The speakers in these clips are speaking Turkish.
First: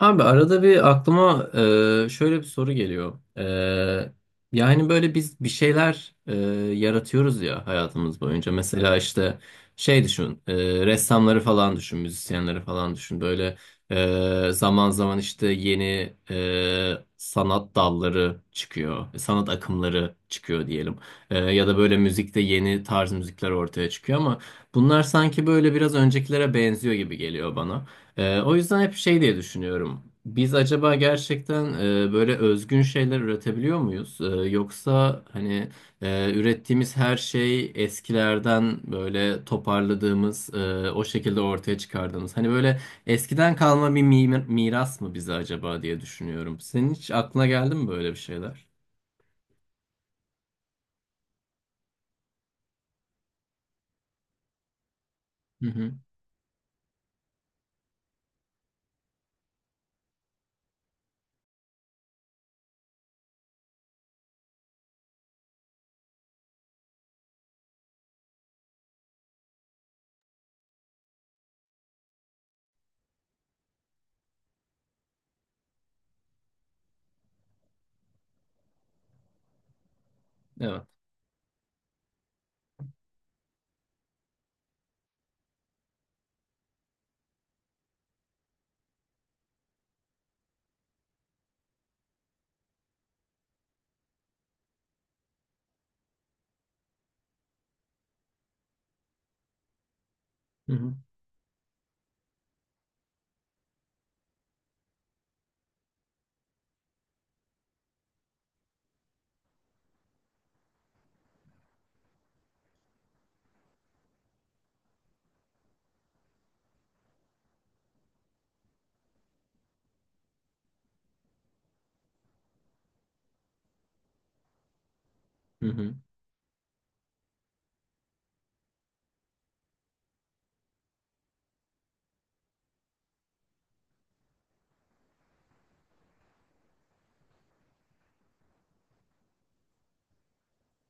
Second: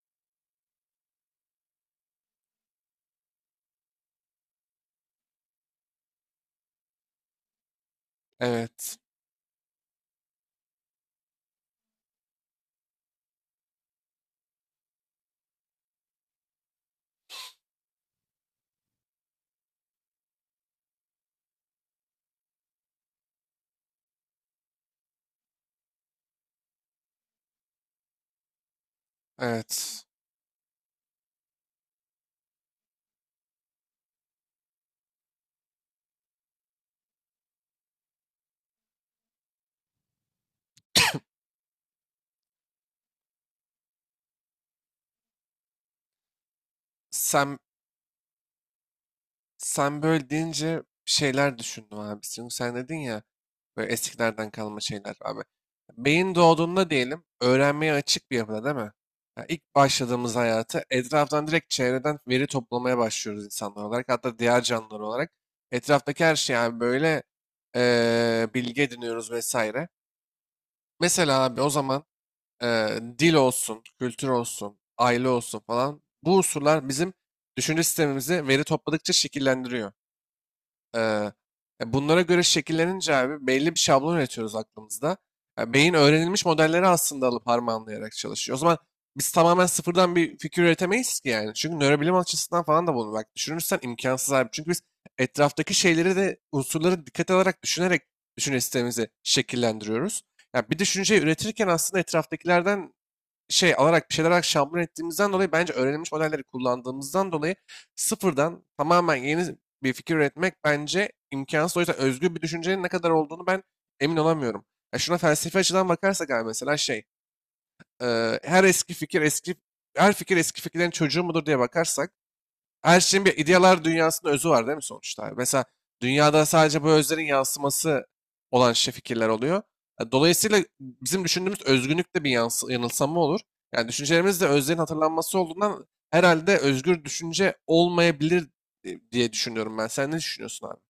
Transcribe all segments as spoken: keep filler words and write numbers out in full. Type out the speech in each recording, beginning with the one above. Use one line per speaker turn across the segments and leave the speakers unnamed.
Abi arada bir aklıma e, şöyle bir soru geliyor. E, yani böyle biz bir şeyler e, yaratıyoruz ya hayatımız boyunca. Mesela
Evet,
işte şey düşün, e, ressamları falan düşün, müzisyenleri falan düşün. Böyle e, zaman zaman işte yeni e, sanat dalları çıkıyor, sanat akımları çıkıyor diyelim. E, ya da böyle müzikte yeni tarz müzikler ortaya çıkıyor ama bunlar sanki böyle biraz öncekilere benziyor gibi geliyor bana. Ee, o yüzden hep şey diye düşünüyorum.
evet.
Biz acaba gerçekten e, böyle özgün şeyler üretebiliyor muyuz? Ee, yoksa hani e, ürettiğimiz her şey eskilerden böyle toparladığımız, e, o şekilde ortaya çıkardığımız. Hani böyle eskiden kalma bir mi- miras mı bize acaba diye düşünüyorum. Senin hiç aklına
Sen
geldi mi böyle bir şeyler?
sen böyle deyince bir şeyler düşündüm abi. Çünkü sen dedin ya böyle eskilerden kalma şeyler abi.
Hı hı.
Beyin doğduğunda diyelim öğrenmeye açık bir yapıda değil mi? Ya ilk başladığımız hayatı etraftan direkt çevreden veri toplamaya başlıyoruz insanlar olarak. Hatta diğer canlılar olarak. Etraftaki her şey abi böyle eee, bilgi ediniyoruz vesaire. Mesela abi o zaman e, dil olsun, kültür olsun, aile olsun falan bu unsurlar bizim düşünce sistemimizi veri topladıkça şekillendiriyor.
Evet.
E, e, Bunlara göre şekillenince abi belli bir şablon üretiyoruz aklımızda. Ya beyin öğrenilmiş modelleri aslında alıp harmanlayarak çalışıyor. O zaman biz tamamen sıfırdan bir fikir üretemeyiz ki yani. Çünkü nörobilim açısından falan da bunu bak düşünürsen imkansız abi. Çünkü biz etraftaki şeyleri de unsurları dikkat alarak düşünerek düşünce sistemimizi şekillendiriyoruz. Ya
Hı
bir
hı.
düşünceyi üretirken aslında etraftakilerden şey alarak bir şeyler alarak şampiyon ettiğimizden dolayı bence öğrenilmiş modelleri kullandığımızdan dolayı sıfırdan tamamen yeni bir fikir üretmek bence imkansız. O yüzden özgür bir düşüncenin ne kadar olduğunu ben emin olamıyorum. Ya şuna felsefi açıdan bakarsak abi mesela şey e, her eski fikir eski her fikir eski fikirlerin çocuğu mudur diye bakarsak her şeyin bir idealar dünyasında özü var değil mi sonuçta, abi? Mesela
Hı hı.
dünyada sadece bu özlerin yansıması olan şey fikirler oluyor. E, Dolayısıyla bizim düşündüğümüz özgünlük de bir yansı- yanılsama olur. Yani düşüncelerimiz de özlerin hatırlanması olduğundan herhalde özgür düşünce olmayabilir e, diye düşünüyorum ben. Sen ne düşünüyorsun abi?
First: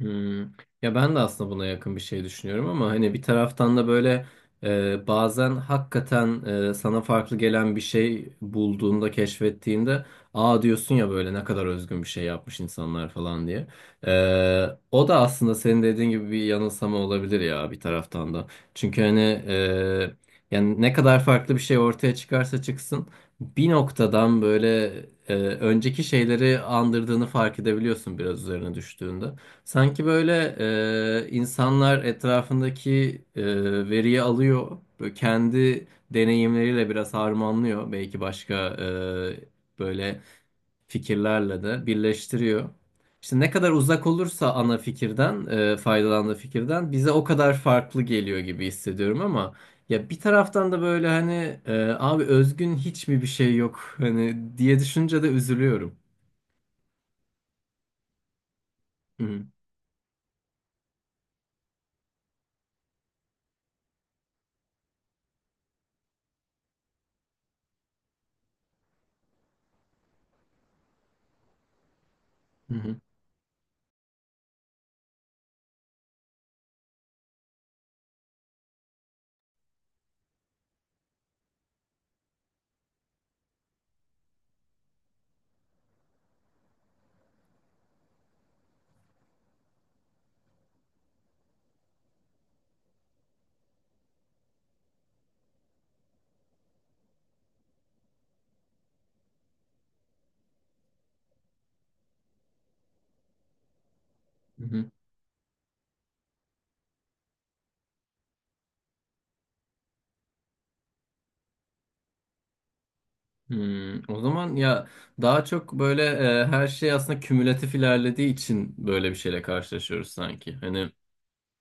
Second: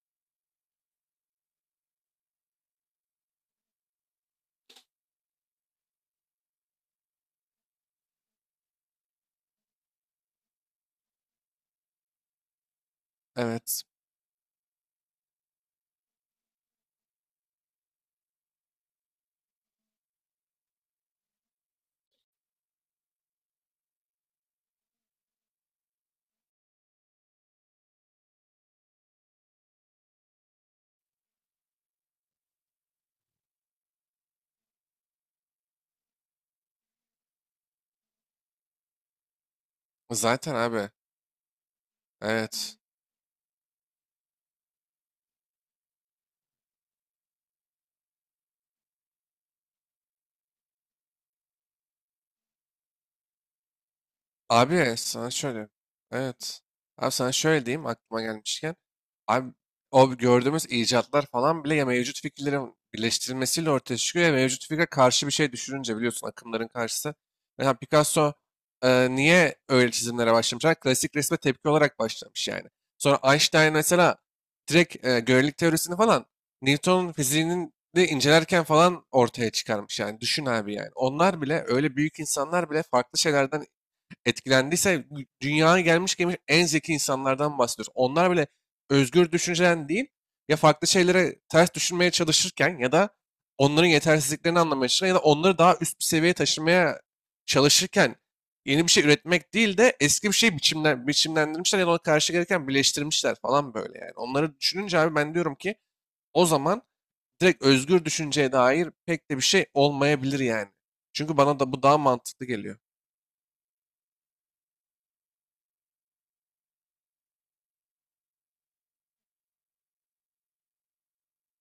Hmm. Ya ben de aslında buna yakın bir şey düşünüyorum ama hani bir taraftan da böyle e, bazen hakikaten e, sana farklı gelen bir şey bulduğunda, keşfettiğinde aa diyorsun ya böyle ne kadar özgün bir şey yapmış insanlar falan diye.
Evet.
E, O da aslında senin dediğin gibi bir yanılsama olabilir ya bir taraftan da. Çünkü hani e, yani ne kadar farklı bir şey ortaya çıkarsa çıksın bir noktadan böyle e, önceki şeyleri andırdığını fark edebiliyorsun biraz üzerine düştüğünde. Sanki böyle e, insanlar etrafındaki e, veriyi alıyor, böyle kendi deneyimleriyle biraz harmanlıyor, belki başka e, böyle
Zaten abi.
fikirlerle de birleştiriyor.
Evet.
İşte ne kadar uzak olursa ana fikirden, e, faydalandığı fikirden bize o kadar farklı geliyor gibi hissediyorum ama ya bir taraftan da böyle hani e, abi özgün hiç mi bir şey yok hani diye
Abi
düşünce de
sana şöyle.
üzülüyorum.
Evet. Abi sana şöyle diyeyim aklıma gelmişken.
Hı hı.
Abi o gördüğümüz icatlar falan bile ya mevcut fikirlerin birleştirilmesiyle ortaya çıkıyor ya mevcut fikre karşı bir şey düşününce biliyorsun akımların karşısı. Mesela Picasso e, niye öyle çizimlere başlamış? Ha, klasik resme tepki olarak başlamış yani.
Hı
Sonra Einstein mesela direkt e, görelilik teorisini falan Newton'un fiziğinin de incelerken falan ortaya çıkarmış yani. Düşün abi yani. Onlar bile öyle büyük insanlar bile farklı şeylerden etkilendiyse dünyaya gelmiş gelmiş en zeki insanlardan bahsediyoruz. Onlar bile özgür düşünceden değil ya farklı şeylere ters düşünmeye çalışırken ya da onların yetersizliklerini anlamaya çalışırken ya da onları daha üst bir seviyeye taşımaya çalışırken yeni bir şey üretmek değil de eski bir şey biçimlen, biçimlendirmişler ya da ona karşı gereken birleştirmişler falan böyle yani. Onları
hı.
düşününce abi ben diyorum ki o zaman direkt özgür düşünceye dair pek de bir şey olmayabilir yani. Çünkü bana da bu daha mantıklı geliyor.
Hmm, o zaman ya daha çok böyle e, her şey aslında kümülatif ilerlediği için böyle bir şeyle karşılaşıyoruz sanki. Hani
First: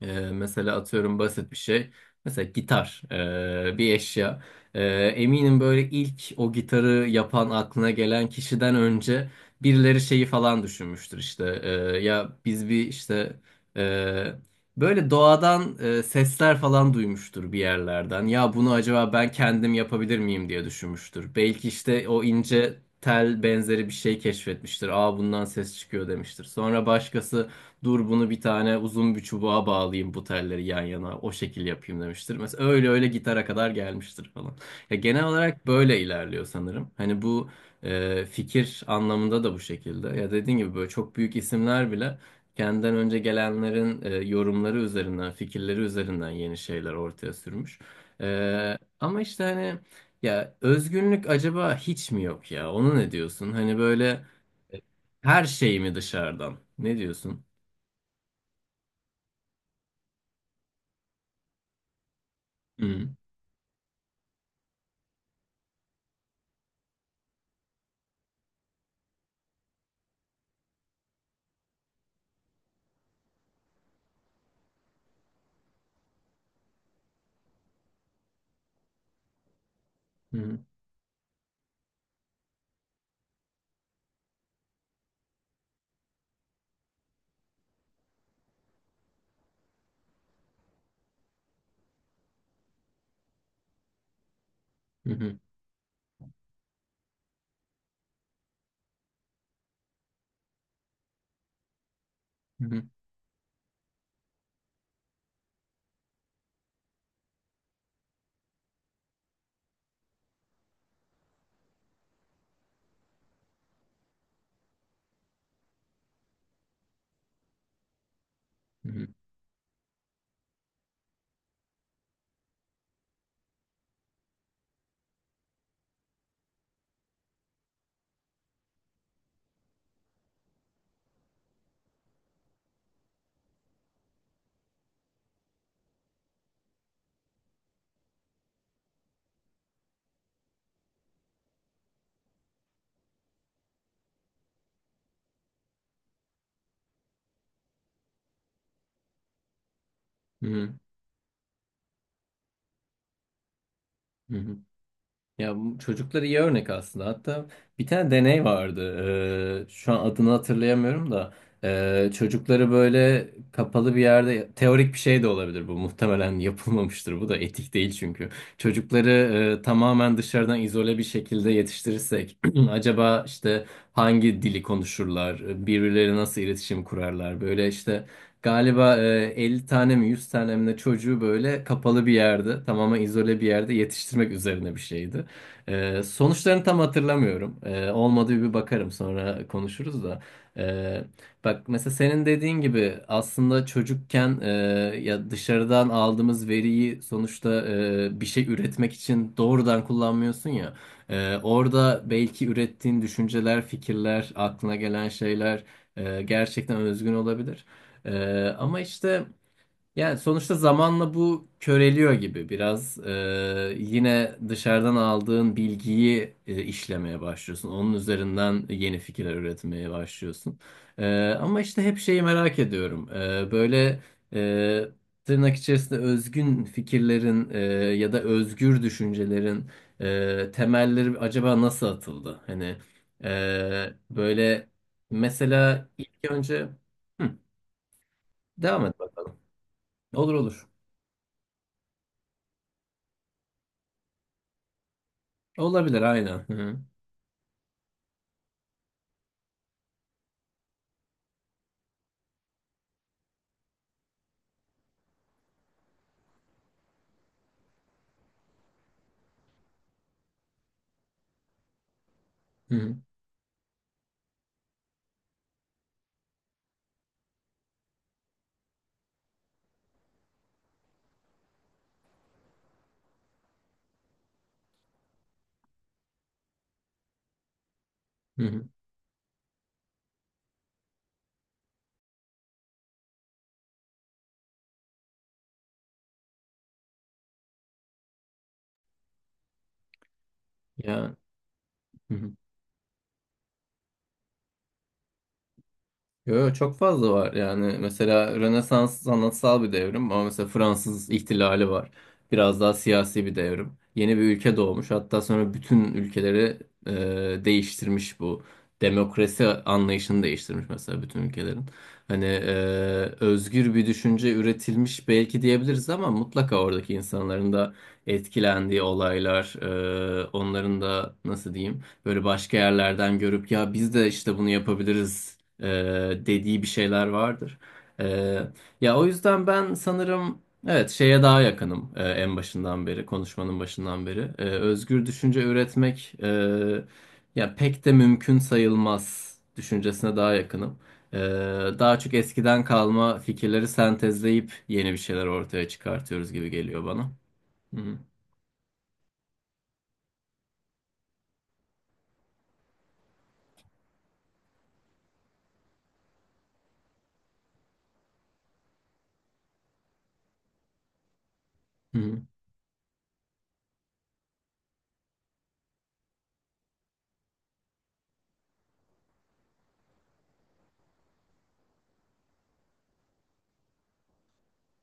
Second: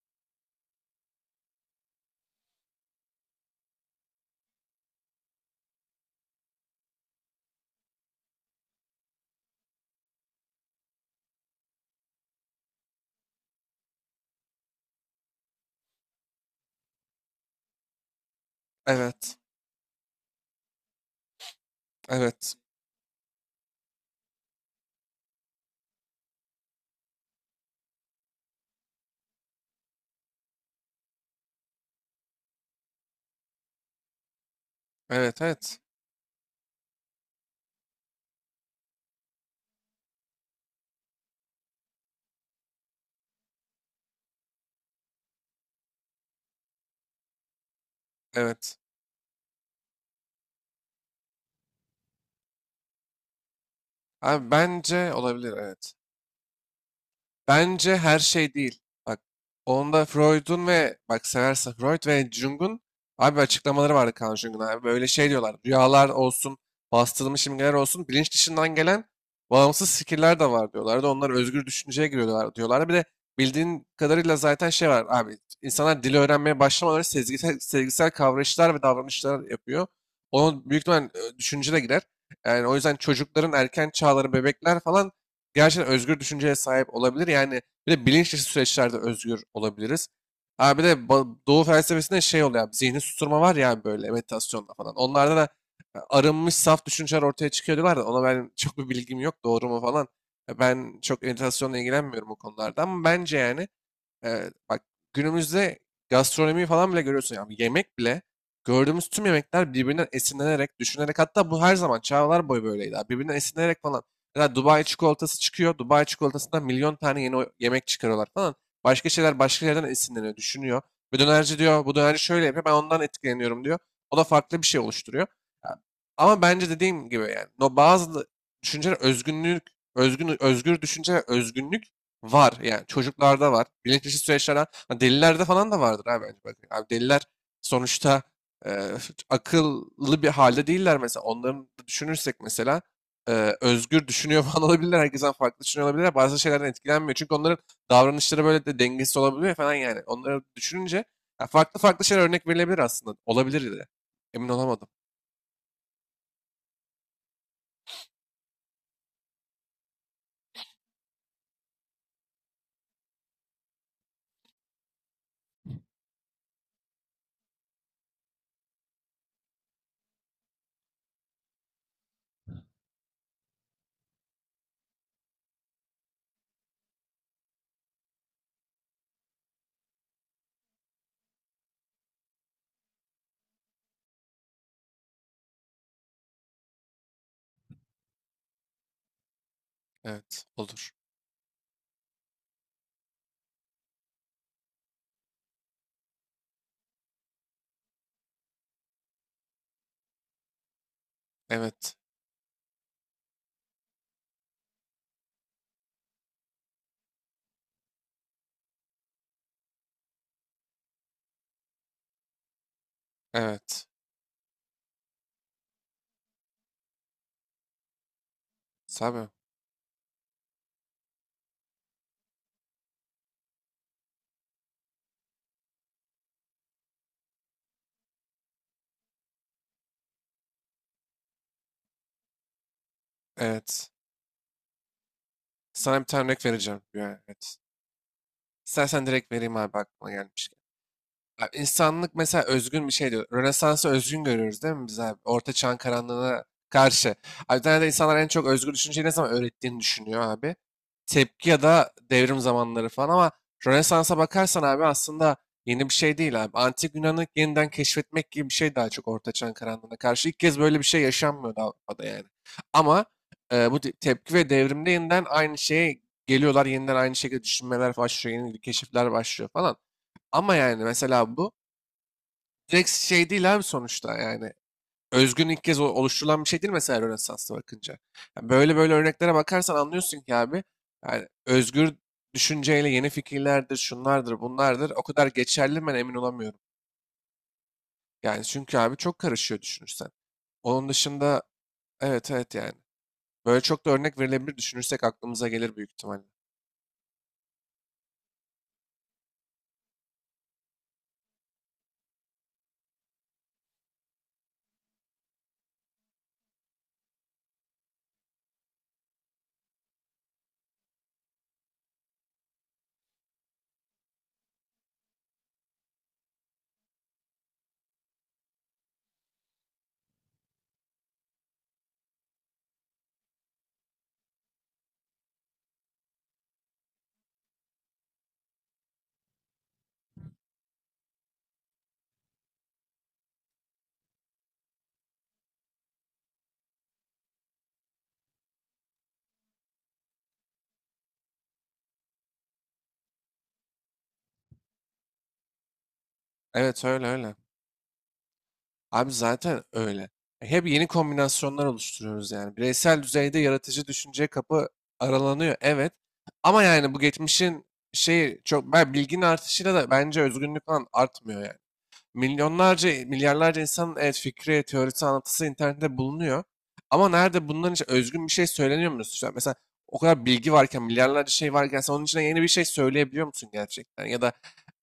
ee, mesela atıyorum basit bir şey. Mesela gitar, ee, bir eşya. Ee, Eminim böyle ilk o gitarı yapan aklına gelen kişiden önce birileri şeyi falan düşünmüştür işte. Ee, ya biz bir işte ee, böyle doğadan ee, sesler falan duymuştur bir yerlerden. Ya bunu acaba ben
Evet,
kendim yapabilir miyim diye düşünmüştür. Belki işte o
evet.
ince tel benzeri bir şey keşfetmiştir. Aa bundan ses çıkıyor demiştir. Sonra başkası dur bunu bir tane uzun bir çubuğa bağlayayım bu telleri yan yana o şekil yapayım demiştir. Mesela öyle öyle gitara kadar gelmiştir falan. Ya genel
Evet
olarak
evet.
böyle ilerliyor sanırım. Hani bu e, fikir anlamında da bu şekilde. Ya dediğin gibi böyle çok büyük isimler bile kendinden önce gelenlerin e, yorumları üzerinden, fikirleri üzerinden yeni şeyler ortaya sürmüş. E,
Evet.
ama işte hani ya özgünlük acaba hiç mi yok ya? Onu ne diyorsun? Hani böyle
Abi
e,
bence
her
olabilir,
şey
evet.
mi dışarıdan? Ne diyorsun?
Bence her şey değil. Bak, onda Freud'un ve bak seversen Freud ve Jung'un
Hı
abi açıklamaları vardı, Carl Jung'un abi. Böyle şey diyorlar. Rüyalar olsun, bastırılmış imgeler olsun, bilinç dışından gelen bağımsız fikirler de var diyorlardı. Onlar özgür düşünceye giriyorlar diyorlar. Bir de bildiğin kadarıyla zaten şey var abi. İnsanlar dili öğrenmeye başlamaları sezgisel, sezgisel kavrayışlar ve davranışlar yapıyor.
hı,
Onun büyük ihtimal e, düşünce de girer. Yani o yüzden çocukların erken çağları, bebekler falan gerçekten özgür düşünceye sahip olabilir. Yani bir de bilinç dışı süreçlerde özgür olabiliriz. Abi de ba- Doğu felsefesinde şey oluyor abi, zihni susturma var ya abi böyle meditasyonda falan.
hı
Onlarda
hı,
da e, arınmış saf düşünceler ortaya çıkıyor diyorlar da ona ben çok bir bilgim yok doğru mu falan. E, Ben çok meditasyonla ilgilenmiyorum bu konularda
hı
ama bence yani Eee, bak, günümüzde gastronomi falan bile görüyorsun. Yani yemek bile gördüğümüz tüm yemekler birbirinden esinlenerek, düşünerek, hatta bu her zaman çağlar boyu böyleydi abi. Birbirinden esinlenerek falan. Mesela Dubai çikolatası çıkıyor. Dubai çikolatasından milyon tane yeni o- yemek çıkarıyorlar falan.
hı,
Başka şeyler başka yerden esinleniyor, düşünüyor. Ve dönerci diyor bu dönerci şöyle yapıyor ben ondan etkileniyorum diyor. O da farklı bir şey oluşturuyor. Ya, ama bence dediğim gibi yani no, bazı düşünceler özgünlük, özgün, özgür düşünce ve özgünlük var yani, çocuklarda var. Bilinç dışı süreçlerden ha, delilerde falan da vardır abi bence. Abi deliler sonuçta e, akıllı bir halde değiller mesela. Onların da düşünürsek mesela e, özgür düşünüyor falan olabilirler. Herkesten farklı düşünüyor olabilirler. Bazı şeylerden etkilenmiyor. Çünkü onların davranışları böyle de dengesiz olabiliyor falan yani. Onları
hı
düşününce ya farklı farklı şeyler örnek verilebilir aslında. Olabilir de.
hı,
Emin
hı.
olamadım.
Ya bu çocuklara iyi örnek aslında. Hatta bir tane deney vardı. Ee, şu an adını hatırlayamıyorum da ee, çocukları böyle kapalı bir yerde teorik bir şey de olabilir bu. Muhtemelen yapılmamıştır. Bu da etik değil çünkü. Çocukları e, tamamen dışarıdan izole bir şekilde yetiştirirsek acaba işte hangi dili konuşurlar? Birbirleri nasıl iletişim kurarlar? Böyle işte galiba e, elli tane mi yüz tane mi ne çocuğu böyle kapalı bir yerde tamamen izole bir yerde yetiştirmek üzerine bir şeydi. Ee, sonuçlarını tam hatırlamıyorum. Ee, olmadı bir bakarım sonra konuşuruz da.
Evet, olur.
Ee, Bak mesela senin dediğin gibi aslında çocukken e, ya dışarıdan aldığımız veriyi sonuçta e, bir şey üretmek için doğrudan kullanmıyorsun ya. Ee,
Evet,
orada belki ürettiğin düşünceler, fikirler, aklına gelen şeyler e, gerçekten özgün olabilir. Ee, ama işte. Yani sonuçta zamanla bu köreliyor gibi biraz. Ee,
evet.
yine dışarıdan aldığın bilgiyi e, işlemeye başlıyorsun. Onun üzerinden yeni
Sabi,
fikirler üretmeye başlıyorsun. Ee, ama işte hep şeyi merak ediyorum. Ee, böyle e, tırnak içerisinde özgün fikirlerin e, ya da özgür düşüncelerin e, temelleri acaba nasıl atıldı? Hani
evet.
e, böyle mesela
Sana bir
ilk
tane örnek
önce.
vereceğim. Yani,
Hı,
evet.
devam et
İstersen direkt
bakalım.
vereyim abi aklıma
Olur
gelmişken.
olur.
Abi insanlık mesela özgün bir şey diyor. Rönesans'ı özgün görüyoruz değil mi biz abi? Orta çağın
Olabilir aynen.
karanlığına
Hı hı,
karşı. Abi bir tane de insanlar en çok özgür düşünceyi ne zaman öğrettiğini düşünüyor abi. Tepki ya da devrim zamanları falan ama Rönesans'a bakarsan abi aslında yeni bir şey değil abi. Antik Yunan'ı yeniden keşfetmek gibi bir şey, daha çok Orta Çağın karanlığına karşı. İlk kez böyle bir şey yaşanmıyordu Avrupa'da yani.
hı hı,
Ama e, bu te- tepki ve devrimde yeniden aynı şeye geliyorlar. Yeniden aynı şekilde düşünmeler başlıyor. Yeni keşifler başlıyor falan. Ama yani mesela bu direkt şey değil abi sonuçta yani. Özgün ilk kez o- oluşturulan bir şey değil mesela Rönesans'ta bakınca.
hı
Yani
hı.
böyle böyle örneklere bakarsan anlıyorsun ki abi yani özgür düşünceyle yeni fikirlerdir, şunlardır, bunlardır o kadar geçerli mi ben emin olamıyorum. Yani çünkü abi çok karışıyor düşünürsen. Onun
Ya.
dışında
Hı
evet
hı.
evet yani. Böyle çok da örnek verilebilir düşünürsek aklımıza gelir büyük ihtimalle.
Yo, yo, çok fazla var yani mesela Rönesans sanatsal bir devrim ama mesela Fransız ihtilali var. Biraz daha siyasi bir devrim. Yeni bir ülke doğmuş hatta sonra bütün ülkeleri e, değiştirmiş bu. Demokrasi anlayışını değiştirmiş mesela bütün ülkelerin. Hani e, özgür bir düşünce üretilmiş belki diyebiliriz ama mutlaka oradaki insanların da etkilendiği olaylar, e, onların da nasıl diyeyim böyle başka yerlerden görüp ya biz de işte bunu yapabiliriz e, dediği bir şeyler vardır. E, Ya o yüzden ben sanırım evet şeye daha yakınım e, en başından beri konuşmanın başından beri. E, özgür düşünce üretmek e, ya pek de mümkün sayılmaz düşüncesine daha yakınım. E, Daha çok eskiden kalma fikirleri sentezleyip yeni bir şeyler ortaya çıkartıyoruz gibi geliyor
Evet öyle
bana.
öyle.
Hı hı,
Abi zaten öyle. E, Hep yeni kombinasyonlar oluşturuyoruz yani. Bireysel düzeyde yaratıcı düşünce kapı aralanıyor. Evet. Ama yani bu geçmişin şeyi çok, ben bilginin artışıyla da bence özgünlük falan artmıyor yani.
hı
Milyonlarca, milyarlarca insanın evet, fikri, teorisi, anlatısı internette bulunuyor. Ama nerede bunların için özgün bir şey söyleniyor musun? Mesela mesela o kadar bilgi varken, milyarlarca şey varken sen onun içine yeni bir şey söyleyebiliyor musun gerçekten? Ya da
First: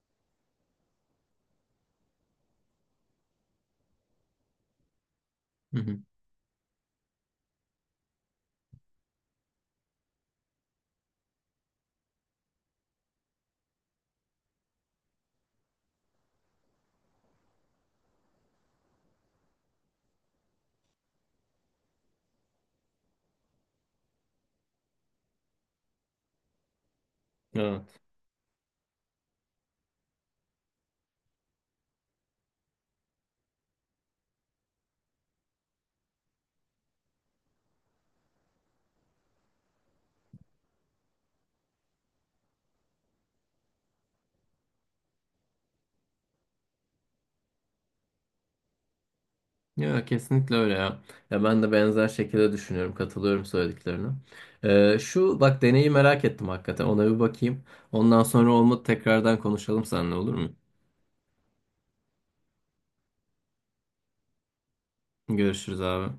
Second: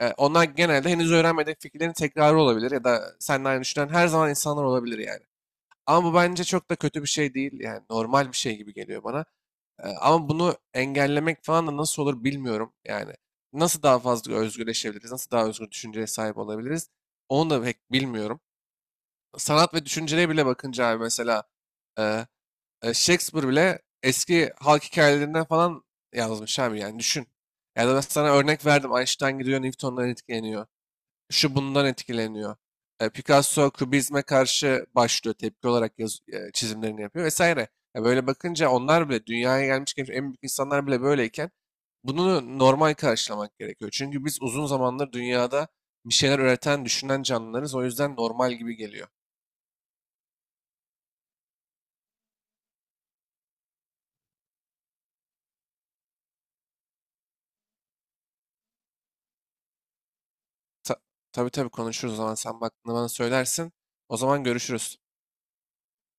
e, onlar genelde henüz öğrenmediğin fikirlerin tekrarı olabilir ya da seninle aynı düşünen her zaman insanlar olabilir yani.
hı,
Ama bu bence çok da kötü bir şey değil yani, normal bir şey gibi geliyor bana. Ee, Ama bunu engellemek falan da nasıl olur bilmiyorum. Yani nasıl daha fazla özgürleşebiliriz, nasıl daha özgür düşünceye sahip olabiliriz onu da pek bilmiyorum. Sanat ve düşünceye bile bakınca abi mesela e, e, Shakespeare bile eski halk hikayelerinden falan yazmış abi yani düşün.
hı hı.
Ya da ben sana örnek verdim, Einstein gidiyor Newton'dan etkileniyor, şu bundan etkileniyor. E, Picasso Kubizme karşı başlıyor, tepki olarak yaz, e, çizimlerini yapıyor vesaire. Ya böyle bakınca onlar bile dünyaya gelmiş geçmiş en büyük insanlar bile böyleyken bunu normal karşılamak gerekiyor. Çünkü biz uzun zamandır dünyada bir şeyler üreten, düşünen canlılarız. O yüzden normal gibi geliyor.
Ya kesinlikle öyle ya. Ya ben de benzer şekilde düşünüyorum. Katılıyorum söylediklerine. Ee, şu bak deneyi merak ettim hakikaten. Ona bir bakayım. Ondan sonra olmadı tekrardan konuşalım seninle olur mu?
Ta tabii tabii konuşuruz o zaman sen baktığında bana söylersin. O zaman görüşürüz.
Görüşürüz abi.